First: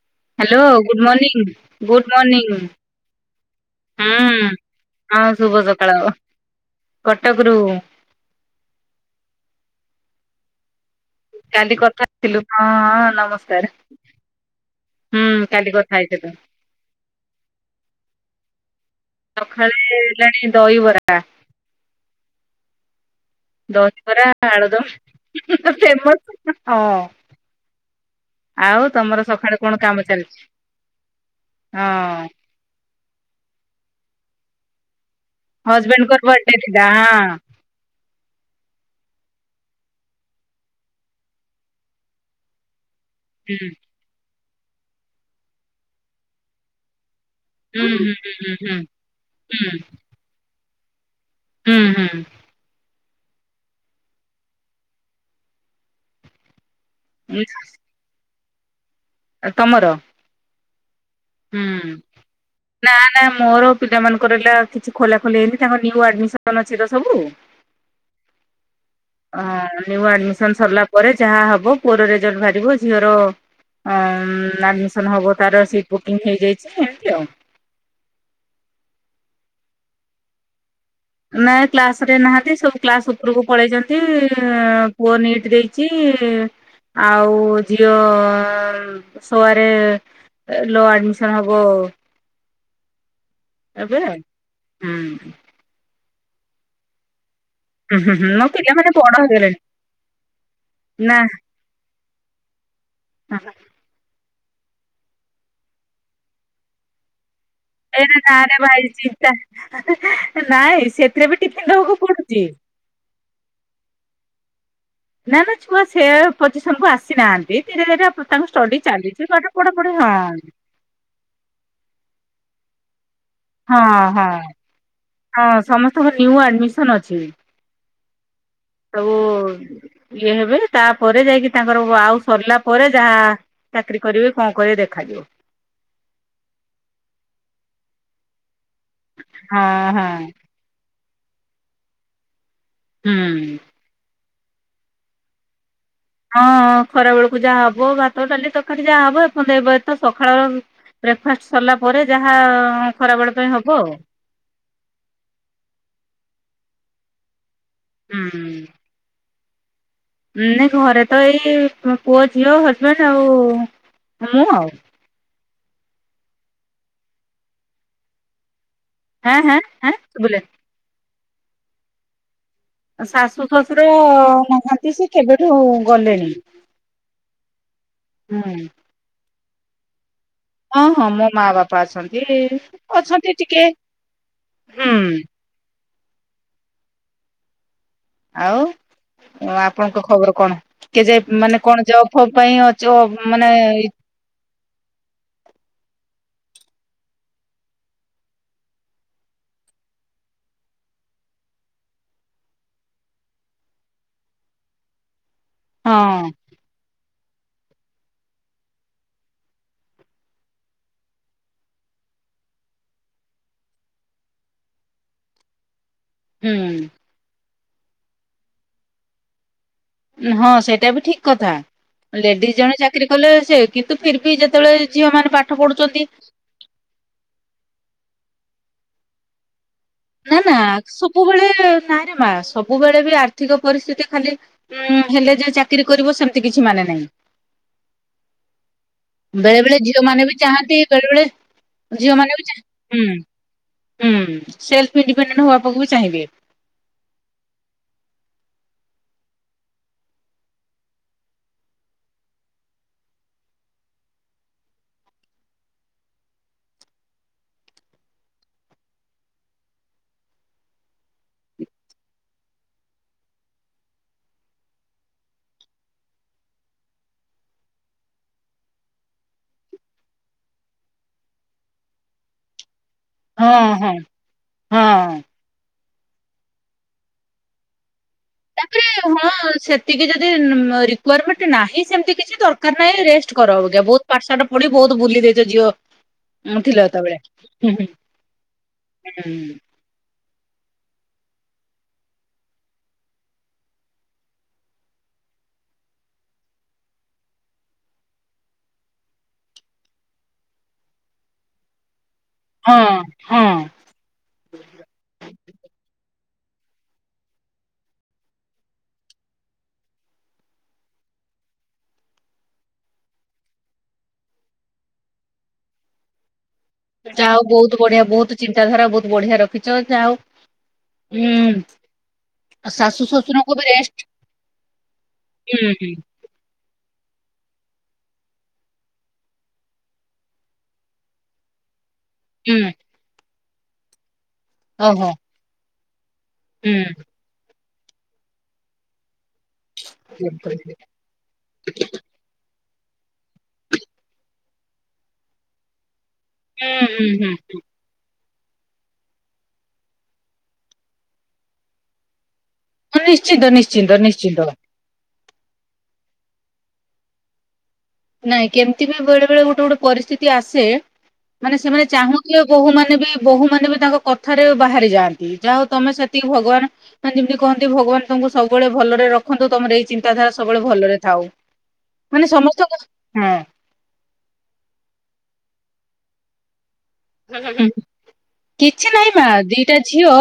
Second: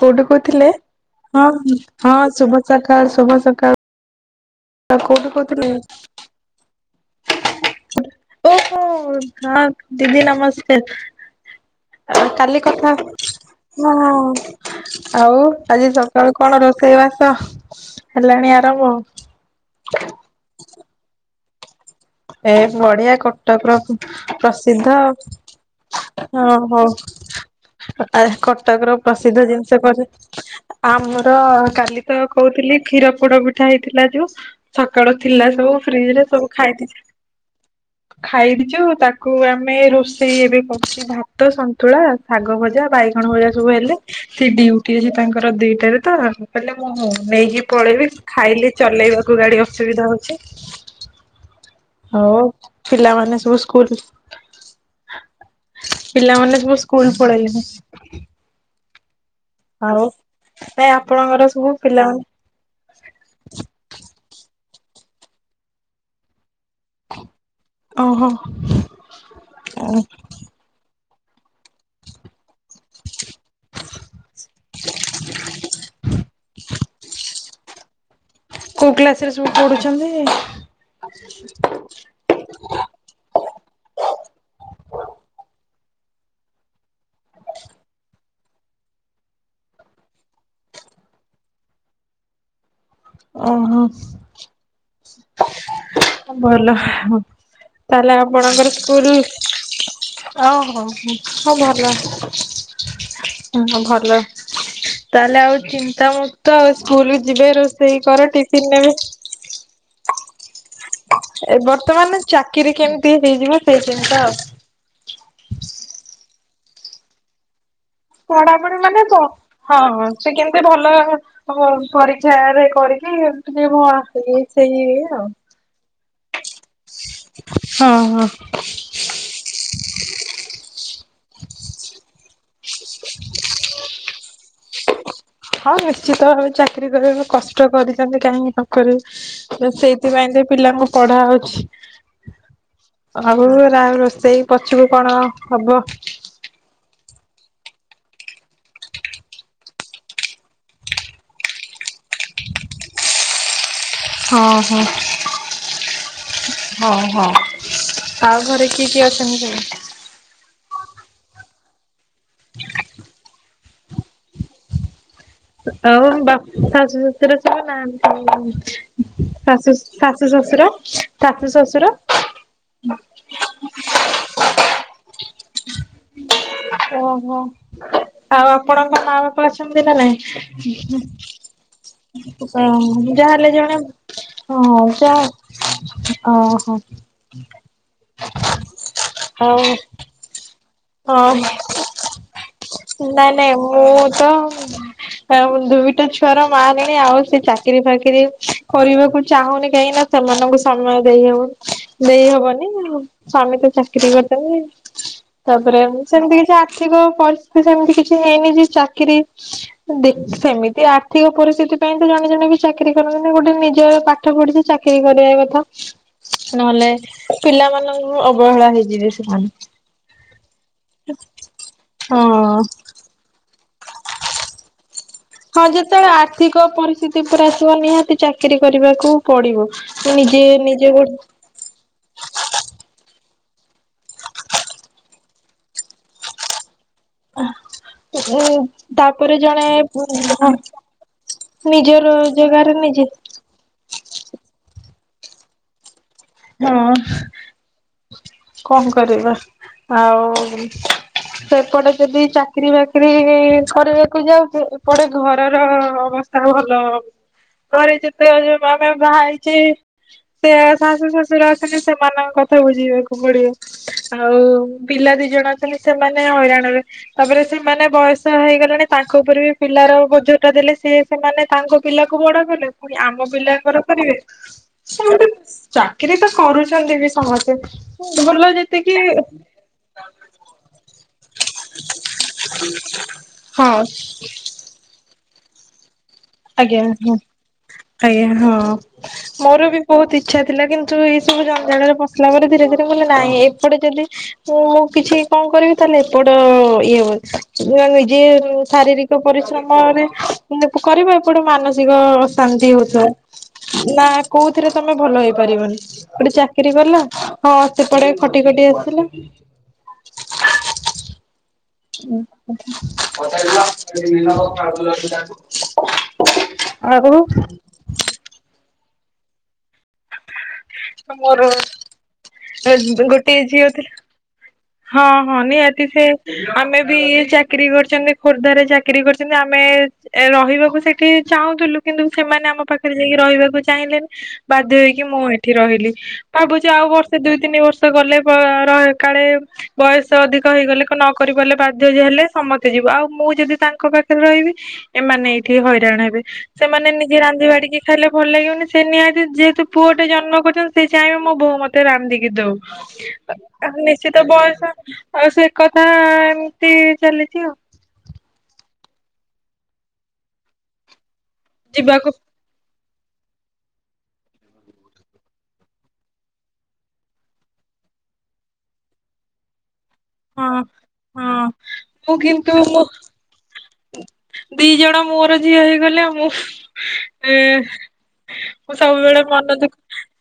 କୋଉଠୁ ହ୍ୟାଲୋ କୋଉଥିଲେ good morning ହଁ ଗୁଡ୍ ହଁ ମର୍ଣ୍ଣିଂ ଶୁଭ ସକାଳ୍ ଶୁଭ ସକାଳ୍ ହୁଁ ହଁ ଶୁଭ ସକାଳ କଟକ ରୁ ଓହୋ ହଁ ଦିଦି ନମସ୍କାର୍। କାଲି କଥା ଆଉ ହେଇଥିଲୁ କାଲି ହଁ କଥା ହଁ ନମସ୍କାର ହଁ ହୁଁ ଆଉ କାଲି ଆଜି କଥା ହେଇଥିଲୁ। ସକାଳୁ କଣ ରୋ ରୋଷେଇବାସ ହେଲାଣି ଆରମ ସଖାଳେ ହେଲାଣି ଦଇ ବରା। ଏ ବଢିଆ କଟକର ଦହିବରା ଆଳୁଦମ୍ ପ୍ରସିଦ୍ଧ ଫେମସ ହଁ ହଉ। ଆ ଆଉ କଟକର ତମର ପ୍ରସିଦ୍ଧ ସକାଳେ କଣ ଜିନିଷ କାମ କରେ ଚାଲିଛି ଆମର କାଲିତ ହଁ କୋଉ କାଲି କ୍ଷୀର ପୋଡ ପିଠା ହେଇଥିଲା ଯୋଉ ସକାଳୁ ଥିଲାସବୁ ହଜବେଣ୍ଡଙ୍କର ଫ୍ରିଜରେ ସବୁ ବର୍ଥଡେ ଥିଲା ଖାଇଦେଇଛି। ହଁ। ଖାଇଦେଇଛୁ ତାକୁ ଆମେ ରୋଷେଇ ଏବେ କରୁଛୁ ଭାତ ସନ୍ତୁଳା ଶାଗ ଭଜା ବାଇଗଣ ବାଇଗଣ ଭଜା ସବୁ ହେଲେ ସେ ଡିଉଟି ଅଛି ତାଙ୍କର ଦିଟାରେତ କହିଲେ ମୁଁ ନେଇକି ହୁଁ ହୁଁ ପଳେଇବେ ହୁଁ ଖାଇଲେ ହୁଁ ଚଲେଇବାକୁ ଗାଡି ହୁଁ ଅସୁବିଧା ହଉଛି ହୁଁ ହୁଁ ହଉ ପିଲାମାନେ ସବୁ ସ୍କୁଲ ପିଲାମାନେ ସବୁସ୍କୁଲ ସ୍କୁଲ ହୁଁ ପଳେଇଲେଣି ତମର ନାଇ ଆପଣଙ୍କର ସବୁ ହୁଁ। ପିଲାମାନେ ନା ନା ମୋର ପିଲାମାନଙ୍କର ହେଲା କିଛି ଖୋଲା ଖୋଲି ହେଇନି ତାଙ୍କ ନିଉ ଆଡମିସନ ଅଛିତ ସବୁ। ଓହୋ ଆ ନିଉ ଆଡମିସନ ସରିଲା ପରେ ଯାହାହବ ପୁଅର ରେଜଲଟ ବାହାରିବ ଝିଅର ଆଡମିସନ ହବ ତାର ସିଟ ବୁକିଂ ହେଇଯାଇଛି। ଆଉ କୋଉ କ୍ଲାସରେ ସବୁ ପଢ଼ୁଛନ୍ତି? ନାଇଁ କ୍ଲାସରେ ନାହାନ୍ତି ସବୁ କ୍ଲାସ ଉପରକୁ ପଳେଇଛନ୍ତି ପୁଅ ନିଟ ଦେଇଛି ଆଉ ଝିଅ ଶୋଆରେ ଲ ଆଡମିସନ ହବ। ଓହୋ ଏବେ ହୁଁ ଭଲ। ହୁଁ ତାହେଲେ ହୁଁ ମୋ ଆପଣଙ୍କର ପିଲାମାନେ ବଡ ସ୍କୁଲ। ହେଇଗଲେଣି ଓହୋ ହ ନା ହଁ ଭଲ ହ ଭଲ ତାହେଲେ ଆଉ ଚିନ୍ତାମୁକ୍ତ ଆଉ ସ୍କୁଲ ଯିବେ ରୋଷେଇ କର ଏଇଟା ନାଁରେ ଟିଫିନ ଭାଇ ନେବେ ଚିନ୍ତା ନାଇଁ ସେ ଏ ବର୍ତ୍ତମାନ ଚାକିରି କେମିତି ହେଇଯିବ ସେଇ ଚିନ୍ତା ଆଉ ନା ନା ଛୁଆ ସେ ପୋଜିଶନକୁ ଆସିନାହାନ୍ତି ଧିରେଧିରେ ପଢାପଢି ମାନେ ହଁ ହଁ ସେ କେମତି ଭଲ ପରୀକ୍ଷାରେ କରିକି ଏମତି ହଁ ଆସ ହଁ ସେଇ ଇଏ ଆଉ। ହଁ ସମସ୍ତେ ଓହୋ ନ୍ୟୁ ଆଡ୍ମିସନ୍ ଅଛି। ହଁ-ହଁ। ସବୁ ଇଏ ହେବେ, ତାପରେ ଯାଇକି ତାଙ୍କର ଆଉ ସରିଲା ପରେ ଯାହା ଚାକିରି କରିବେ କି କଣ କରିବେ ଦେଖାଯିବ। ହଁ ନିଶ୍ଚିତ ଚାକିରି କରିବାକୁ କଷ୍ଟ କରିଚନ୍ତି କାହିଁକି କରିବ ହଁ ହଁ। ସେଇଥିପାଇଁ ତ ପିଲାଙ୍କୁ ପଢା ହଉଛି। ଆଉ ହୁଁ। ରୋଷେଇ ପଛକୁ କଣ ହବ? ହଁ ଖରା ବେଳୁକୁ ଯାହା ହବ ଭାତ, ଡାଲି, ତକାରି ଯାହା ହବ [unintelligible] ଏବେ ତ ସଖାଳର ବ୍ରେକଫାଷ୍ଟ ସରିଲା ପରେ ଯାହା ଖରାବେଳ ପାଇଁ ହବ ଆଉ। ହଁ-ହଁ-ହଁ-ହଁ। ଆଉ ହୁଁ। ଘରେ କିଏ କିଏ ଅଛନ୍ତି? ନାଇଁ ଘରେ ତ ଏଇ ପୁଅ ଝିଅ ହଜବେଣ୍ଡ ଆଉ ମୁଁ ଆଉ। ଆଉ ବାପ ଶାଶୁ ଶଶୁର ସବୁ ନାହାନ୍ତି? ହାଁ ହାଁ ହାଁ ଶାଶୁ-ଶାଶୁ ଶୁଭିଲା ଶଶୁର ଶାଶୁ ଶଶୁର ଶାଶୁ ଶଶୁର ନାହାନ୍ତି ସେ କେବେଠୁ ଗଲେଣି। ଓହୋ ହୁଁ ଆଉ ଆପଣଙ୍କ ମା ବାପା ଅଛନ୍ତି ନା ହଁ ହଁ ମୋ ମା ବାପା ଅଛନ୍ତି ନାଇଁ? ଅଛନ୍ତି ଯାହେଲେ ଟିକେ ଜଣେ ହଁ ହୁଁ ଯା ଓହୋ। ଆଉ ଆଉ ଆପଣଙ୍କ ଖବର କଣ କେଯାଏ ହଁ ମାନେ କଣ ଜବ୍ ଫବ୍ ପାଇଁ ଅଜଵ୍ ମାନେ [unintelligible] ଆ ଦୁଇଟା ଛୁଆର ମା ହେଲାଣି, ଆଉ ସେ ଚାକିରି ଫାକିରି କରିବାକୁ ଚାହୁଁନି, କାହିଁକିନା ସେମାନଙ୍କୁ ସମୟ ଦେଇ ହବନି ଦେଇ ହବନି। ସ୍ଵାମୀ ତ ଚାକିରି କରିଚନ୍ତି, ତାପରେ ହଁ ସେମ୍ତି କିଛି ଆର୍ଥିକ ପରିସ୍ [unintelligible] ସେମ୍ତି କିଛି ହେଇନି ଯେ ଚାକିରି ଦେଖ ସେମିତି ଆର୍ଥିକ ପରିସ୍ଥିତି ପାଇଁ ତ ଜଣେ-ଜଣେ ବି ଚାକିରି କରନ୍ତି ନା ଗୋଟେ ନିଜ ପା ପାଠ ପଢିଛ, ଚାକିରି କରିବା କଥା। ହ [inaudible] ନହେଲେ ପିଲାମାନଙ୍କୁ ଅବହେଳା ହେଇଯିବେ ସେମାନେ। ହଁ ସେଇଟା ବି ଠିକ୍ କଥା, ଲେଡିଜ୍ ହଁ। ଜଣେ ଚାକିରି କଲେ ସେ କିନ୍ତୁ ଫିରଭି ଯେତେବେଳେ ଝିଅମାନେ ପା ହଁ ଯେତେବେଳେ ଆର୍ଥିକ ପରିସ୍ଥିତି ପୁରା ଆସିବ ନିହାତି ଚାକିରୀ କରିବାକୁ ପଡିବ। ନିଜେ ନା-ନା ନିଜେ ଗୋ ସବୁବେଳେ ନାଇଁରେ ମା, ସବୁବେଳେ ବି ଆର୍ଥିକ ପରିସ୍ଥିତି ଖାଲି ହୁଁ ହେଲେ ଯେ ଚାକିରି କରିବ ସେମ୍ତି କିଛି ମାନେ ନାହିଁ। [inaudible] ତାପରେ ବେଳେ ଜଣେ ବେଳେ ଝିଅ ମାନେ ବି ଚାହାନ୍ତି ବେଳେ ବେଳେ ନିଜ ଝିଅ ମାନେ ବି ଚାହା ରୋଜଗାର ହୁଁ ନିଜେ ହୁଁ ସେଲ୍ଫ୍ ଇଣ୍ଡିପେଣ୍ଡେଣ୍ଟ [unintelligible] ବି ଚାହିଁବେ। ହଁ କଣ କରିବା, ଆଉ ସେପଟେ ଯଦି ଚାକିରି ବାକିରି କରିବାକୁ ଯାଉଛେ, ଏପଟେ ଘରର ଅବ ତା ଭଲ ଘରେ ଯେତେବେଳେ ଆମେ ବାହା ହେଇଚେ, ସେ ଶାଶୁ ଶ ଶୁର ଅଛନ୍ତି, ସେମାନଙ୍କ କଥା ବୁଝିବାକୁ ପଡିବ। ଆଉ ପିଲା ଦି ଜଣ ଅଛନ୍ତି, ସେମାନେ ହଇରାଣ ହେବେ। ତାପରେ ସେମାନେ ବୟସ ହେଇଗଲେଣି, ତାଙ୍କ ଉପରେ ବି ପିଲାର ବୋଝ ଟା ଦେଲେ ସେ ସେମାନେ ତାଙ୍କ ପିଲାକୁ ବଡ କଲେ ପୁଣି ଆମ ହଁ ପିଲାଙ୍କର ହଁ କରିବେ, ହଁ। ସମସ୍ତେ ଚା କିରି ତ କରୁଛନ୍ତି ବି ସମସ୍ତେ। ଭଲ ତାପରେ ଯେତିକି ହଁ ସେତିକି ଯଦି ରିକ୍ବାରମେଣ୍ଟ ନାହିଁ, ସେମ୍ତି କିଛି ଦର୍ କାର୍ ନାହିଁ, ରେଷ୍ଟ କର ହଁ ଅବିକା ବହୁତ ପାଠଶାଠ ପଢି ବହୁତ ବୁଲି ଦେଇଚ ଝିଅ ଥିଲ ଆଜ୍ଞା, ହେତେବେଳେ ହୁଁ ହୁଁ ଆଜ୍ଞା ହଁ ହୁଁ ମୋର ବି ବହୁତ୍ ଇଛା ଥିଲା, କିନ୍ତୁ ଏଇ ସବୁ ଜଞ୍ଜାଳରେ ପଶିଲା ପରେ ଧୀରେ-ଧୀରେ ବୋଲେ ନାହିଁ ଏପଟେ ଯଦି ମୁଁ ଆଉ କିଛି କଣ କରିବି, ତାହେଲେ ଏପଟ ଇଏ ହବ ନିଜେ ଶାରୀରିକ ପରିଶ୍ରମରେ କରିବ, ଏପଟେ ମାନସିକ ଅଶାନ୍ତି ହଁ ହଉଥବ। ହଁ। ନା, କୋଉଥିରେ ତମେ ଭଲ ହେଇପାରିବନି। ଗୋଟେ ଚାକିରି କଲା ହଁ ସେପଟେ ଖଟି ଖଟି ଆସିଲା [inaudible] ଯା ହଉ ବହୁତ ବଢିଆ, ବହୁତ ଚିନ୍ତାଧାରା ବହୁତ ବଢିଆ ରଖିଚ ଯାହା ହଉ ହୁଁ, ମୋର ଶାଶୁ ଗୋଟେ ଶଶୁରଙ୍କୁ ଝିଅ ବି ଥିଲା ରେଷ୍ଟ ହଁ ହଁ ହୁଁ ନିହାତି ହୁଁ ସେ ଆମେ ବି ଚାକିରୀ କରିଚନ୍ତି, ଖୋର୍ଦ୍ଧରେ ଚାକିରୀ କରିଚନ୍ତି ଆମେ ଏ ରହିବାକୁ ସେଠି ଚାହୁଁଥିଲୁ କିନ୍ତୁ ସେମାନେ ଆମ ହୁଁ ପାଖରେ ଯାଇ ରହିବାକୁ ଚାହିଁଲେନି, ବାଧ୍ୟ ହେଇକି ଓହୋ ମୁଁ ଏଠି ରହିଲି। ଭାବୁଚି ହୁଁ ଆଉ ବର୍ଷେ, ଦୁଇ, ତିନି ବର୍ଷ ଗଲେ ର କାଳେ ବୟସ ଅଧିକ ହୁଁ ହେଇଗଲେ ନ କ କରିପାରଲେ ବାଧ୍ୟ ଯେ ହେଲେ ସମସ୍ତେ ଯିବୁ। ଆଉ ମୁଁ ଯଦି ତାଙ୍କ ପାଖରେ ରହିବି ଏମାନେ ଏଇଠି ହଇରାଣ ହେବେ, ସେମାନେ ହୁଁ ନିଜେ ହୁଁ। ରାନ୍ଧିବା ବାଢିକି ଖାଇଲେ ଭଲ ଲାଗିବନି, ସେ ନିହାତି ଯେହେତୁ ପୁଅ ଟେ ଜନ୍ମ କରିଚନ୍ତି ସେ ଚାହିଁବେ ମୋ ବୋହୁ ମତେ ରାନ୍ଧିକି ଦଉ। ନିଶ୍ଚିନ୍ତ କ ନିଶ୍ଚିନ୍ତ ନିଶ୍ଚିତ ନିଶ୍ଚିନ୍ତ ବୟସ ଆଉ ସେ ଏକଥା ଏମିତି ଚାଲିଚି ଆଉ। ନାଇଁ କେମିତି ବି ବେଳେ ବେଳେ ଗୋଟେ ଗୋଟେ ପରିସ୍ଥିତି ଆସେ ମାନେ ସେମାନେ ଯିବାକୁ ଚାହୁଁଥିବେ ବୋହୂ ମାନେ ବି ବୋହୂମାନେ ବି ତାଙ୍କ କଥାରେ ବାହାରି ଯାଆନ୍ତି, ଯାହା ହଉ ତମେ ସେତିକି ଭଗବାନ ମାନେ ଯେମିତି କହନ୍ତି ଭଗବାନ ତମକୁ ସବୁବେଳେ ଭଲରେ ରଖନ୍ତୁ, ତମର ଏଇ ଚିନ୍ତା ଧାରା ହଁ ସବୁବେଳେ ଭଲରେ ଥାଉ। ହଁ ମୁଁ ମାନେ କିନ୍ତୁ ସମସ୍ତଙ୍କ ମୁଁ ହଁ ଦି ଜଣ ମୋର ଝିଅ ହେଇଗଲେ ଆ ମୁଁ ଏ ମୁଁ କିଛି ନାହିଁ ସବୁବେଳେ ମା ମନ ଦିଟା ଦୁଃଖ ଝିଅ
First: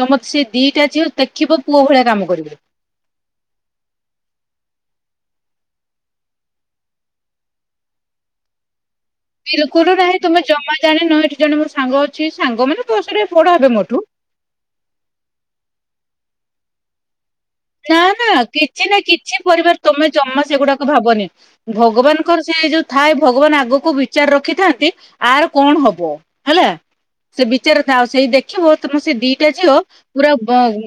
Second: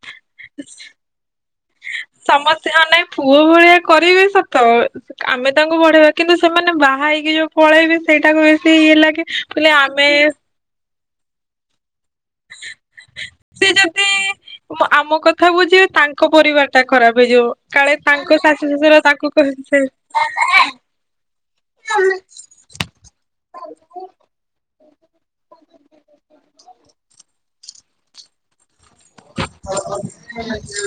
ତମର ସେ ଦିଟା ଝିଅ ଦେଖିବ ପୁଅ ଭଳିଆ କାମ କରିବେ। ସମସ୍ତେ ହଁ ନାଇଁ ପୁଅ ଭଳିଆ କରିବି ସତ ଆମେ ତାଙ୍କୁ ବଢେଇବା କିନ୍ତୁ ସେମାନେ ବାହା ହେଇକି ଯୋଉ ପଳେଇବେ ସେଇଟାକୁ ବେଶୀ ଇଏ ଲାଗେ। କହିଲେ ବିଲକୁଲ ଆମେ ନାହିଁ ତୁମେ ଜମା ଜାଣିନ ଏଇଠି ଜଣେ ମୋର ସାଙ୍ଗ ଅଛି ସାଙ୍ଗ ମାନେ ବୟସରେ ବଡ଼ ହେବେ ମୋଠୁ ମୁଁ ଆମ କଥା ବୁଝିବେ ତାଙ୍କ ପରିବାର ଟା ଖରାପ ହେଇଯିବ। କାଳେ ନା ନା ତାଙ୍କ ଶାଶୁ କିଛି ନା ଶ୍ୱଶୁର ତାଙ୍କୁ କିଛି ପରିବାର କହିବେ ତମେ ଜମା ସେଗୁଡାକ ଭାବନି। ଭଗବାନଙ୍କର ସେ ଯୋଉ ଥାଏ ଭଗବାନ ଆଗକୁ ବିଚାର ରଖିଥାନ୍ତି। ଆର୍ କଣ ହବ? ହେଲା ସେ ବିଚାର ଥାଉ ସେଇ ଦେଖି ଖିବ ତମ ସେ ଦିଟା ଝିଅ ପୁରା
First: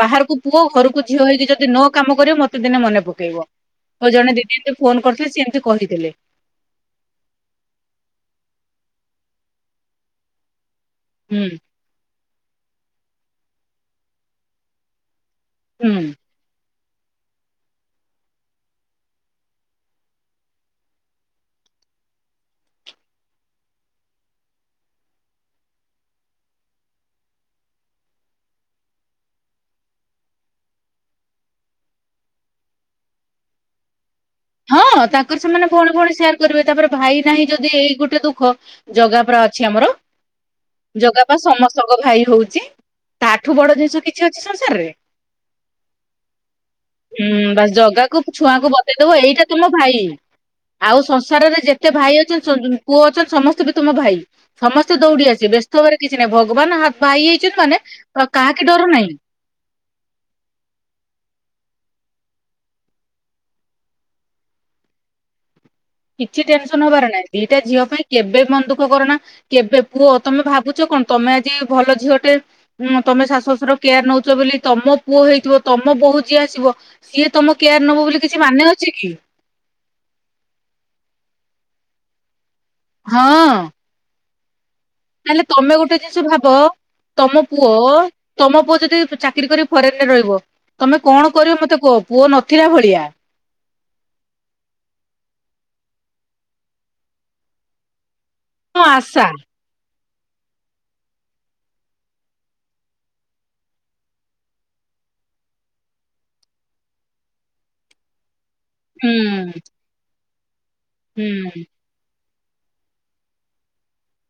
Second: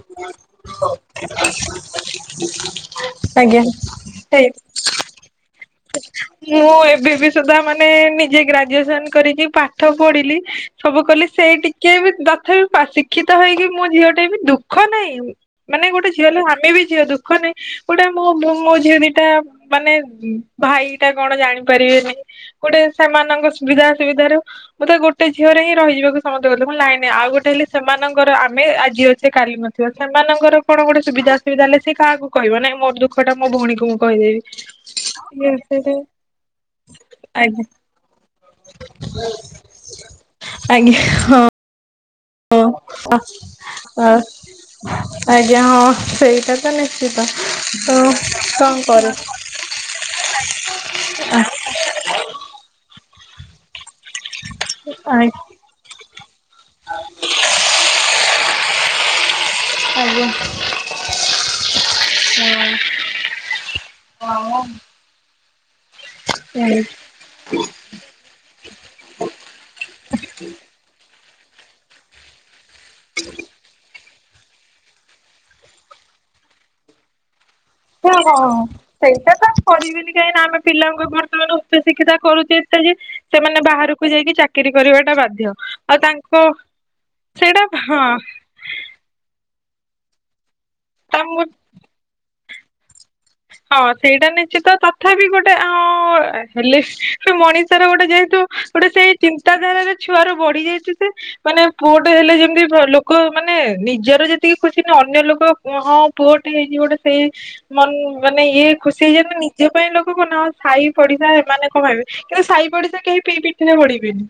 ବାହାରକୁ ପୁଅ ଘରକୁ ଝିଅ ହେଇକି ଯ ଦି ନ କାମ କରିବି ମୋତେ ଦିନେ ମନେ ପକେଇବ। ଆଜ୍ଞା ମୋ ଜଣେ ସେଇ ଦିଦି ଏମିତି ଫୋନ କରିଥିଲେ ସେ ଏମିତି କହିଥିଲେ। ମୁଁ ଏବେ ବି ସୁଧା ମାନେ ନିଜେ ଗ୍ରାଜୁଏସନ କରିକି ପାଠ ପଢିଲି ସବୁ କଲି ହୁଁ ସେଇ ଟିକେ ବି ତଥାପି ପା ଶିକ୍ଷିତ ହେଇକି ମୁଁ ଝିଅ ଟେ ବି ଦୁଃଖ ନାହିଁ। ମାନେ ହୁଁ। ଗୋଟେ ଝିଅ ହେଲେ ଆମେ ବି ଝିଅ ଦୁଃଖ ନାଇଁ। ଗୋଟେ ମୋ ମୋ ଝିଅ ଦିଟା ମାନେ ଭାଇ ଟା କଣ ଜାଣିପାରିବେନି। ଗୋଟେ ସାମାନଙ୍କ ସୁବିଧା ଅସୁବିଧ ରୁ ମତେ ଗୋଟେ ଝିଅରେ ହିଁ ରହିଯିବାକୁ ସମସ୍ତେ କହୁଥିଲେ ମୁଁ କଇଲି ନାଇଁ ନାଇଁ ଆଉ ଗୋଟେ ହେଲେ ସେମାନଙ୍କର ଆମେ ଆଜି ଅଛେ କାଲି ନ ଥିବା ସେମାନଙ୍କ କଣ ଗୋଟେ ସୁବିଧା ଅସୁବିଧା ହେଲେ ସେ କାହାକୁ କହିବ ନାଇ ମୋ ଦୁଃଖ ଟା ମୋ ଭଉଣିକୁ ମୁଁ କହିଦେବି। ହଁ ତାଙ୍କର ସେମାନେ ଭଉଣୀ ଭଉଣୀ ସେୟାର କରିବେ। ତାପରେ ଭାଇ ନାହିଁ ଆଜ୍ଞା ଯଦି ଏଇ ଗୋଟେ ଦୁଃଖ ଜାଗା ପରା ଅଛି ଆମର। ଆଜ୍ଞା ଜଗା ପା ହଁ। ସମସ୍ତଙ୍କ ଭାଇ ହଉଛି ତାଠୁ ବଡ ଜିନିଷ ହଁ କିଛି ଅଛି ସଂସାରରେ। ଆଜ୍ଞା ହଁ ସେଇଟା ତ ନିଶ୍ଚିତ ହୁଁ ବାସ୍ ତ ଜଗାକୁ ଛୁଆଙ୍କୁ କଣ ବତେଇଦବ କର ଏଇଟା ତୁମ ଭାଇ ଆଉ ସଂସାରରେ ଯେତେ ଭାଇ ଅଛନ୍ତି [unintelligible] ପୁଅ ଅଛନ୍ତି ସମ ସ୍ତେ ବି ତୁମ ଭାଇ। ସମସ୍ତେ ଦୌଡି ଆଜ୍ଞା ହଁ। ଆସିବେ ବ୍ୟସ୍ତ ଭବରେ କିଛି ନାହିଁ ଭଗବାନ ଭାଇ ହେଇଚନ୍ତି ମାନେ କାହାକି ଡର ନାହିଁ। ଆଜ୍ଞା। କିଛି ଟେନସନ ହବାର ନାହିଁ ଦିଟା ଝିଅ ପାଇଁ କେବେ ମନ ଦୁଖ କର ନା କେବେ ପୁଅ ତମେ ଭାବୁଚ କଣ ତମେ ଆଜି ଭଲ ଝିଅଟେ ଉଁ ତମେ ଶାଶୁ ଶଶୁର କେୟାର ନଉଚ ବେଲି ତମ ପୁଅ ହେଇଥିବ ତମ ବୋହୂ ଯିଏ ଆସିବ ସିଏ ତମ କେୟାର୍ ନବ ବୋଲି କିଛି ମାନେ ଅଛି କି। ସେଇଟା ତ କରିବେନି କାହିଁକି ନା ଆମେ ପିଲାଙ୍କୁ ବର୍ତ୍ତମାନ ଉଚ୍ଚଶିକ୍ଷିତା କରୁଚେ ଏତେ ଯେ ସେମାନେ ହଁ। ବାହାରୁକୁ ଯାଇକି ଚା କିରି କରିବାଟା ତାହେଲେ ବାଧ୍ୟ ତମେ ଗୋଟେ ଆଉ ଜିନିଷ ତାଙ୍କ ଭାବ ତମ ସେଇଟା ପୁଅ ହଁ। ତମ ପୁଅ ଯଦି ଚାକିରି କରିକି ଫରେନରେ ରହିବ ତମେ କଣ ତାଙ୍କୁ କରିବ ମତେ କୁହ ପୁଅ ନଥିଲା ଭଳିଆ। ହଁ ସେଇଟା ନିଶ୍ଚିତ ତଥାପି ଗୋଟେ ଆ ଅଁ ହେଲେ ସେ ମଣିଷର ଗୋଟେ ଯେହେତୁ ହଁ ଗୋଟେ ସେଇ ଆଶା। ଚିନ୍ତାଧାରାରେ ଛୁଆରୁ ବଢି ଯାଇଚି ସେ। ମାନେ ପୁଅଟେ ହେଲେ ଯେମତି ଘ ଲୋକ ମାନେ ନିଜର ଯେତିକି ଖୁସି ନୁହଁ ଅନ୍ୟ ଲୋକ ହଁ ପୁଅଟେ ହେଇଛି ଗୋଟେ ସେଇ ମନ୍ ମାନେ ଇଏ ଖୁସି ହୁଁ ହେଇଯାଆନ୍ତି ନିଜ ପାଇଁ ଲୋକୁକୁ ନ ସାଇ ପଡିଶା ହୁଁ ଏମାନେ କଣ ହେବେ। କିନ୍ତୁ ସାଇ ପଡିଶା କେହି ପି ପିଠରେ ପଡିବେନି।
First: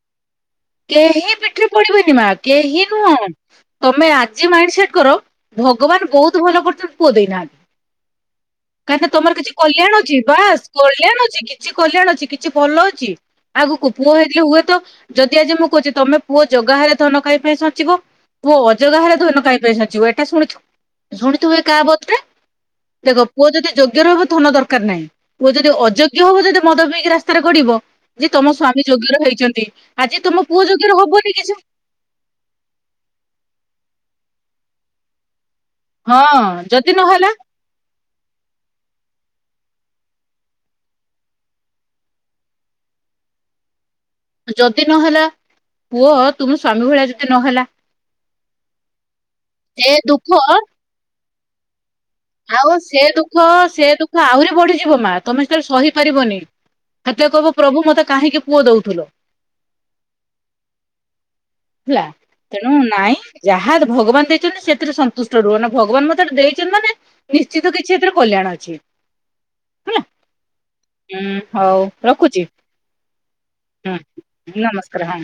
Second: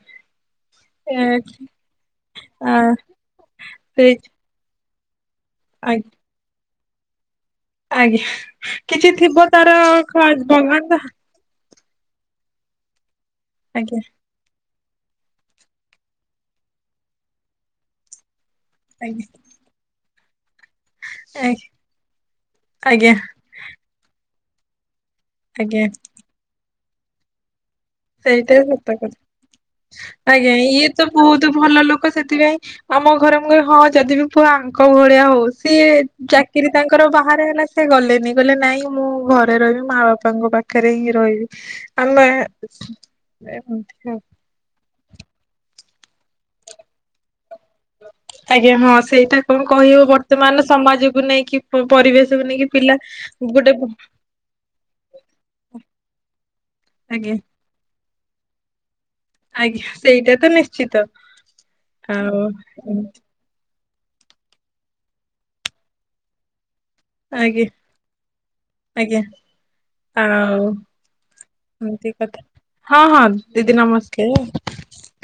କେହି ପିଠିରେ ପଡିବେନି ମା କେହିି ନୁହଁ ତମେ ସେଇ ଆଜି ମାଇଣ୍ଡ୍ ସେଟ୍ କର ଭଗବାନ୍ ବୋହୁତ ଭଲ କରିଛନ୍ତି ପୁଅ ଦେଇନାହାନ୍ତି। ଆଜ୍ଞା କାହିଁ ନା ତମର ଥିବ କିଛି ତାର କଲ୍ୟାଣ ଅଛି ବାସ୍ ଭଗବାନ କଲ୍ୟାଣ ଅଛି କି ଛି କଲ୍ୟାଣ ଅଛି କିଛି ଭଲ ଅଛି ଆଗୁକୁ ଆଜ୍ଞା ପୁଅ ହେଇଥିଲେ ହୁଏତ ଯଦି ଆଜି ମୁଁ କହୁଛି ତମେ ପୁଅ ଯୋଗା ହେଲେ ଧନ କାହିଁ ପାଇଁ ସଞ୍ଚିବ ପୁଅ ଅ ଯୋଗା ହେଲେ ଆଜ୍ଞା ଧନ କାହିଁ ପାଇଁ ସିଞ୍ଚିବ ଏଟା ଶୁଣିଥି ଶୁଣିଥିବେ କାହାବତଟେ ଆଜ୍ଞା ଦେଖ ପୁଅ ଯଦି ଯୋଗ୍ୟର ହବ ଧନ ଦରକାର ନାହିଁ ପୁଅ ଯଦି ଆଜ୍ଞା ଅଯୋଗ୍ୟ ହବ ଯଦି ମଦ ପିଇକି ରାସ୍ତାରେ ଗଡିବ ଯେ ତମ ସେଇଟା ସ୍ଵାମୀ ସତ କଥା। ଯୋଗ୍ୟର ହେଇଚନ୍ତି ଆଜ୍ଞା ଇଏ ତ ବୋହୁତୁ ଭଲ ଲୋକ ସେଥିପାଇଁ ଆମ ଘର ମୁଁ କଇବେ ହଁ ଯଦି ବି ପୁଅ ଆଙ୍କ ଭଳିଆ ହଉ ସିଏ ହଁ ଚାକିରି ଯଦି ତାଙ୍କର ନହେଲା ବାହାରେ ହେଲା ସି ସେ ଗଲେନି କହିଲେ ନାଇଁ ମୁଁ ଘରେ ରହିବି ମା ବାପାଙ୍କ ପାଖରେ ହିଁ ରହିବି ଆମେ [inaudible] ଯଦି ନ ହେଲା ପୁଅ ତୁମ ସ୍ଵାମୀ ଭଳିଆ ଯଦି ନ ହେଲା? ଆଜ୍ଞା ହଁ ସେଇଟା କଣ ସେ କହିବ ଦୁଃଖ ବର୍ତ୍ତମାନ ସମାଜକୁ ନେଇକି ପ ପରିବେଶ୍ ଆଉ ସେ ଦୁଃଖ ସେ ଦୁଃଖ ଆହୁରି ବଢିଯିବ ମା ତମେ ସେତେବେଳେ ସହିପାରିବନି। ଆଜ୍ଞା। ପ୍ରଭୁ ମତେ କାହିଁକି ପୁଅ ଦଉଥୁଲ? ଆଜ୍ଞା ସେଇଟା ତ ନିଶ୍ଚିତ। ହେଲା ଆଉ ତେଣୁ ନାଇଁ ଏମିତି ଯାହା ଦ ଭଗବାନ୍ ଦେଇଛନ୍ତି ସେଥିରେ ସନ୍ତୁଷ୍ଟ ରୁହ ନା ଭଗବାନ୍ ମତେ ଏଟା ଦେଇଛନ୍ତି ମାନେ ଆଜ୍ଞା ନିଶ୍ଚିତ କିଛି ଏଥିରେ କଲ୍ୟାଣ ଅଛି। ଆଜ୍ଞା। ହେଲା ଆଉ ଉଁ ହଉ ଏମିତି କଥା ରଖୁଚି। ହଁ ହଁ ଦିଦି ନମସ୍କା ନମସ୍କାର ହଁ।